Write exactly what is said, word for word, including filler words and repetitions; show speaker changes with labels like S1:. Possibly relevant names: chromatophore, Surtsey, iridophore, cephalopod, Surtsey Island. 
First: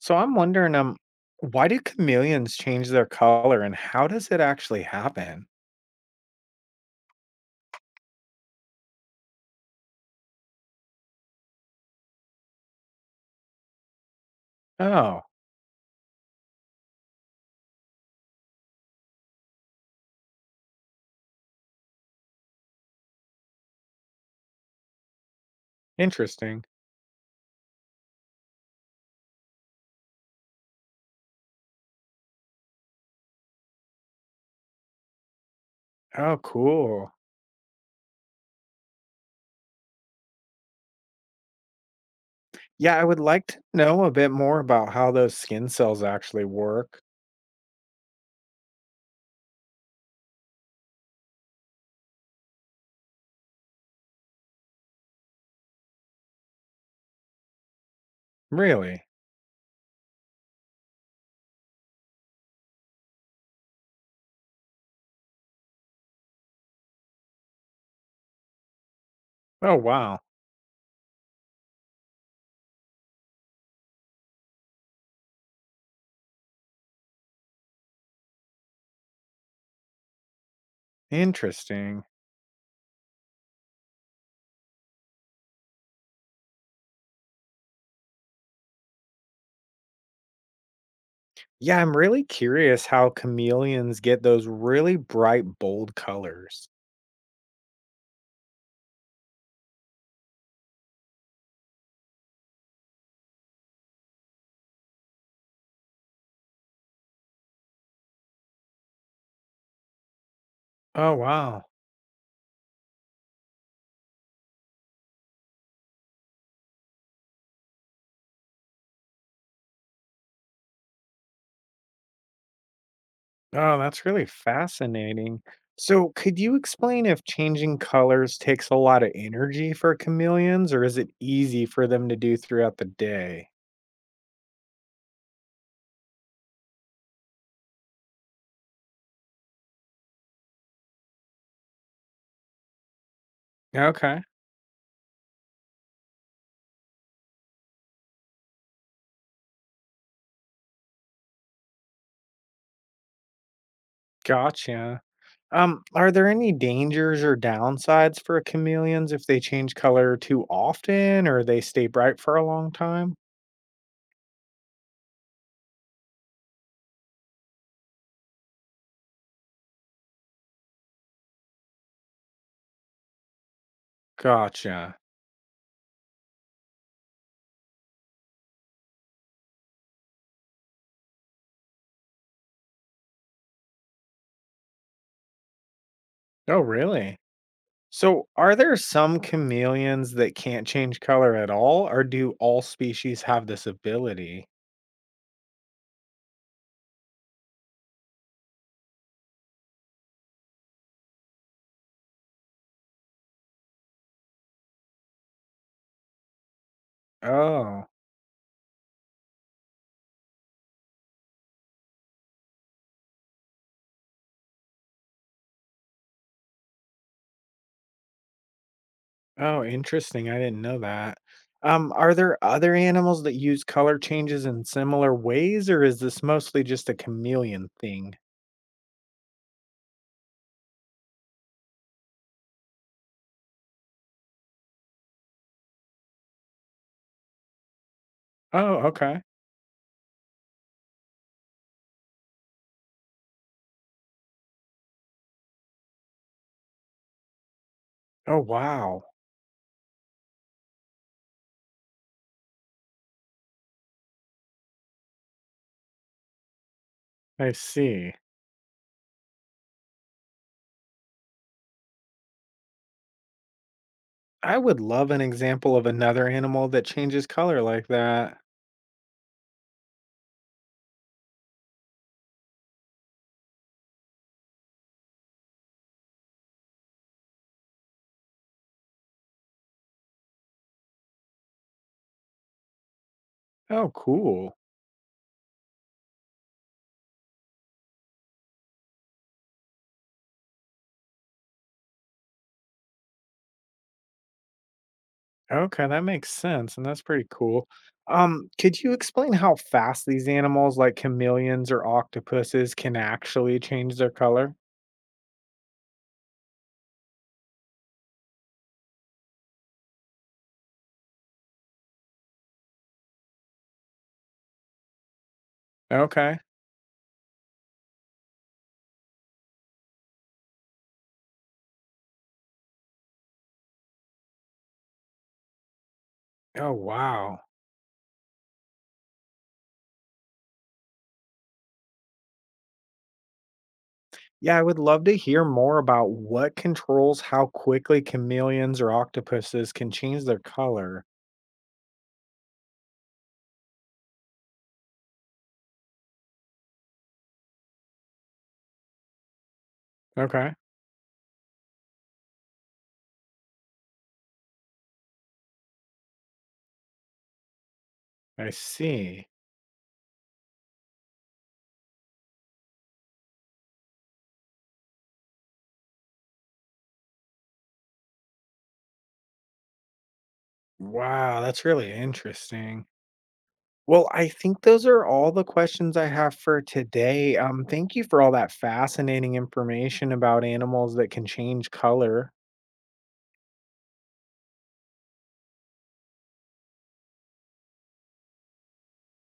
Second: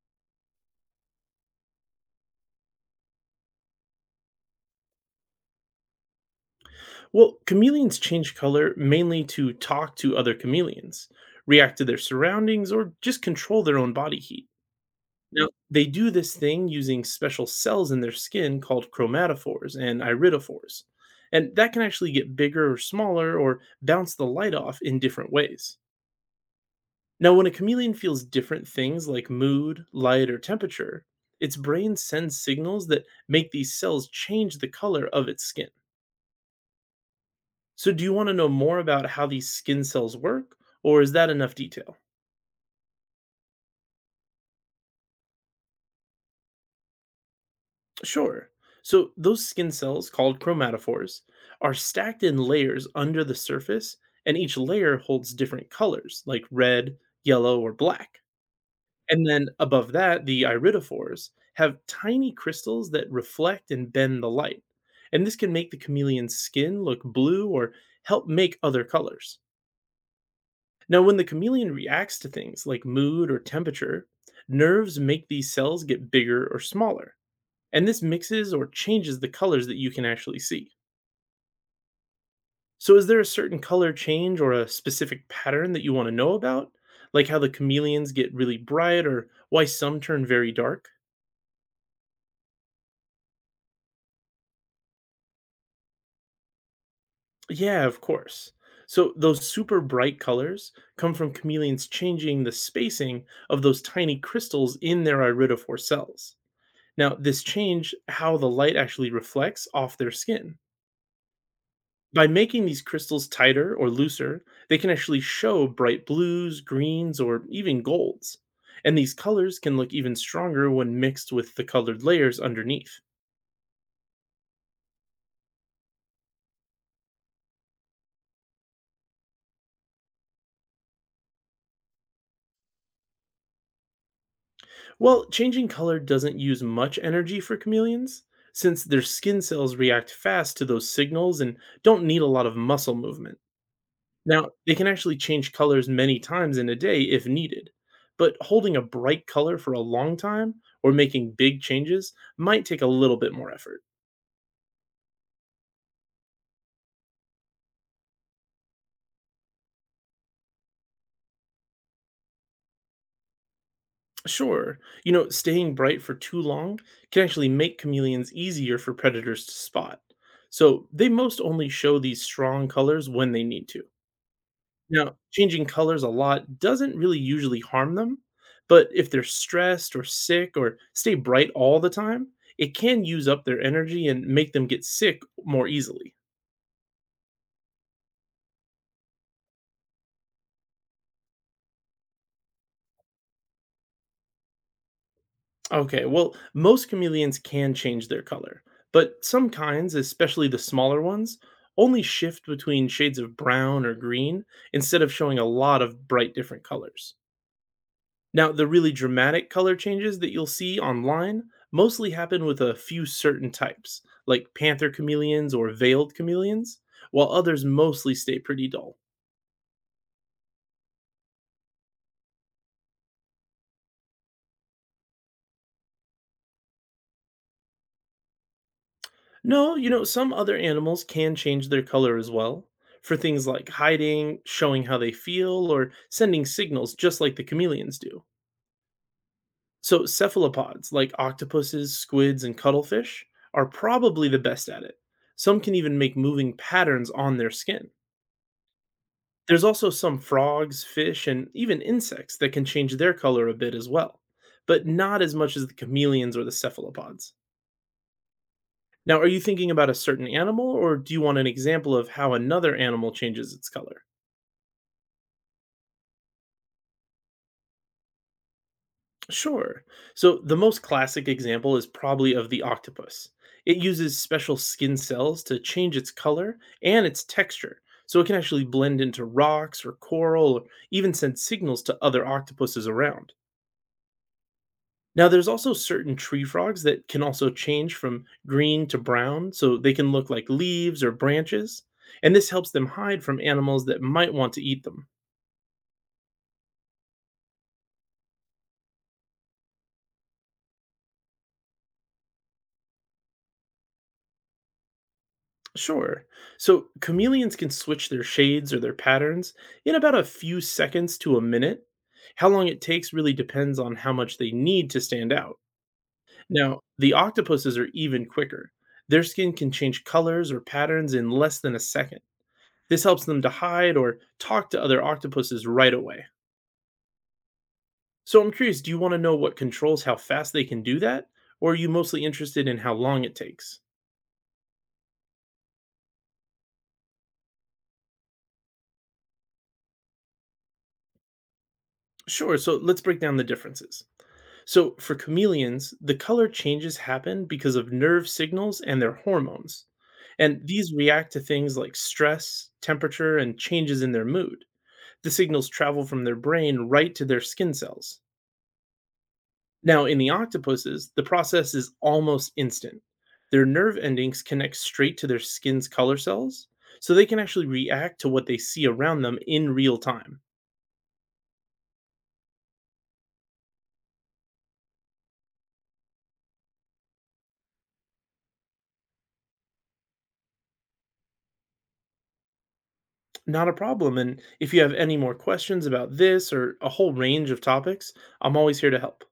S1: So I'm wondering, um, why do chameleons change their color and how does it actually happen?
S2: Well, chameleons change color mainly to talk to other chameleons, react to their surroundings, or just control their own body heat.
S1: Oh,
S2: Now, they do this thing using special cells in their skin called chromatophores and iridophores, and that can actually get bigger or smaller or bounce the light off in different ways.
S1: interesting.
S2: Now, when a chameleon feels different things like mood, light, or temperature, its brain sends signals that make these cells change the color of its skin.
S1: Oh, cool.
S2: So do you want to know more about how these skin cells work, or is that enough detail?
S1: Yeah, I would like to know a bit more about how those skin cells actually work.
S2: Sure. So those skin cells, called chromatophores, are stacked in layers under the surface, and each layer holds different colors, like red, yellow, or black.
S1: Really?
S2: And then above that, the iridophores have tiny crystals that reflect and bend the light. And this can make the chameleon's skin look blue or help make other colors.
S1: Oh, wow.
S2: Now, when the chameleon reacts to things like mood or temperature, nerves make these cells get bigger or smaller, and this mixes or changes the colors that you can actually see.
S1: Interesting.
S2: So, is there a certain color change or a specific pattern that you want to know about? Like how the chameleons get really bright or why some turn very dark?
S1: Yeah, I'm really curious how chameleons get those really bright, bold colors.
S2: Yeah, of course. So, those super bright colors come from chameleons changing the spacing of those tiny crystals in their iridophore cells. Now, this changed how the light actually reflects off their skin.
S1: Oh, wow.
S2: By making these crystals tighter or looser, they can actually show bright blues, greens, or even golds. And these colors can look even stronger when mixed with the colored layers underneath.
S1: Oh, that's really fascinating. So, could you explain if changing colors takes a lot of energy for chameleons, or is it easy for them to do throughout the day?
S2: Well, changing color doesn't use much energy for chameleons, since their skin cells react fast to those signals and don't need a lot of muscle movement.
S1: Okay,
S2: Now, they can actually change colors many times in a day if needed, but holding a bright color for a long time or making big changes might take a little bit more effort.
S1: gotcha. Um, are there any dangers or downsides for chameleons if they change color too often or they stay bright for a long time?
S2: Sure, you know, staying bright for too long can actually make chameleons easier for predators to spot. So they most only show these strong colors when they need to.
S1: Gotcha.
S2: Now, changing colors a lot doesn't really usually harm them, but if they're stressed or sick or stay bright all the time, it can use up their energy and make them get sick more easily.
S1: Oh, really? So, are there some chameleons that can't change color at all, or do all species have this ability?
S2: Okay, well, most chameleons can change their color, but some kinds, especially the smaller ones, only shift between shades of brown or green instead of showing a lot of bright different colors.
S1: Oh.
S2: Now, the really dramatic color changes that you'll see online mostly happen with a few certain types, like panther chameleons or veiled chameleons, while others mostly stay pretty dull.
S1: Oh, interesting. I didn't know that. Um, are there other animals that use color changes in similar ways, or is this mostly just a chameleon thing?
S2: No, you know, some other animals can change their color as well, for things like hiding, showing how they feel, or sending signals just like the chameleons do.
S1: Oh, okay.
S2: So, cephalopods like octopuses, squids, and cuttlefish are probably the best at it. Some can even make moving patterns on their skin.
S1: Oh, wow.
S2: There's also some frogs, fish, and even insects that can change their color a bit as well, but not as much as the chameleons or the cephalopods.
S1: I see.
S2: Now, are you thinking about a certain animal, or do you want an example of how another animal changes its color?
S1: I would love an example of another animal that changes color like that.
S2: Sure. So, the most classic example is probably of the octopus. It uses special skin cells to change its color and its texture, so it can actually blend into rocks or coral, or even send signals to other octopuses around.
S1: Oh, cool.
S2: Now, there's also certain tree frogs that can also change from green to brown, so they can look like leaves or branches, and this helps them hide from animals that might want to eat them.
S1: Okay, that makes sense, and that's pretty cool. Um, could you explain how fast these animals like chameleons or octopuses can actually change their color?
S2: Sure. So, chameleons can switch their shades or their patterns in about a few seconds to a minute. How long it takes really depends on how much they need to stand out.
S1: Okay.
S2: Now, the octopuses are even quicker. Their skin can change colors or patterns in less than a second. This helps them to hide or talk to other octopuses right away.
S1: Oh, wow.
S2: So I'm curious, do you want to know what controls how fast they can do that? Or are you mostly interested in how long it takes?
S1: Yeah, I would love to hear more about what controls how quickly chameleons or octopuses can change their color.
S2: Sure, so let's break down the differences. So for chameleons, the color changes happen because of nerve signals and their hormones.
S1: Okay,
S2: And these react to things like stress, temperature, and changes in their mood. The signals travel from their brain right to their skin cells.
S1: I see.
S2: Now, in the octopuses, the process is almost instant. Their nerve endings connect straight to their skin's color cells, so they can actually react to what they see around them in real time.
S1: Wow, that's really interesting. Well, I think those are all the questions I have for today. Um, thank you for all that fascinating information about animals that can change color.
S2: Not a problem. And if you have any more questions about this or a whole range of topics, I'm always here to help.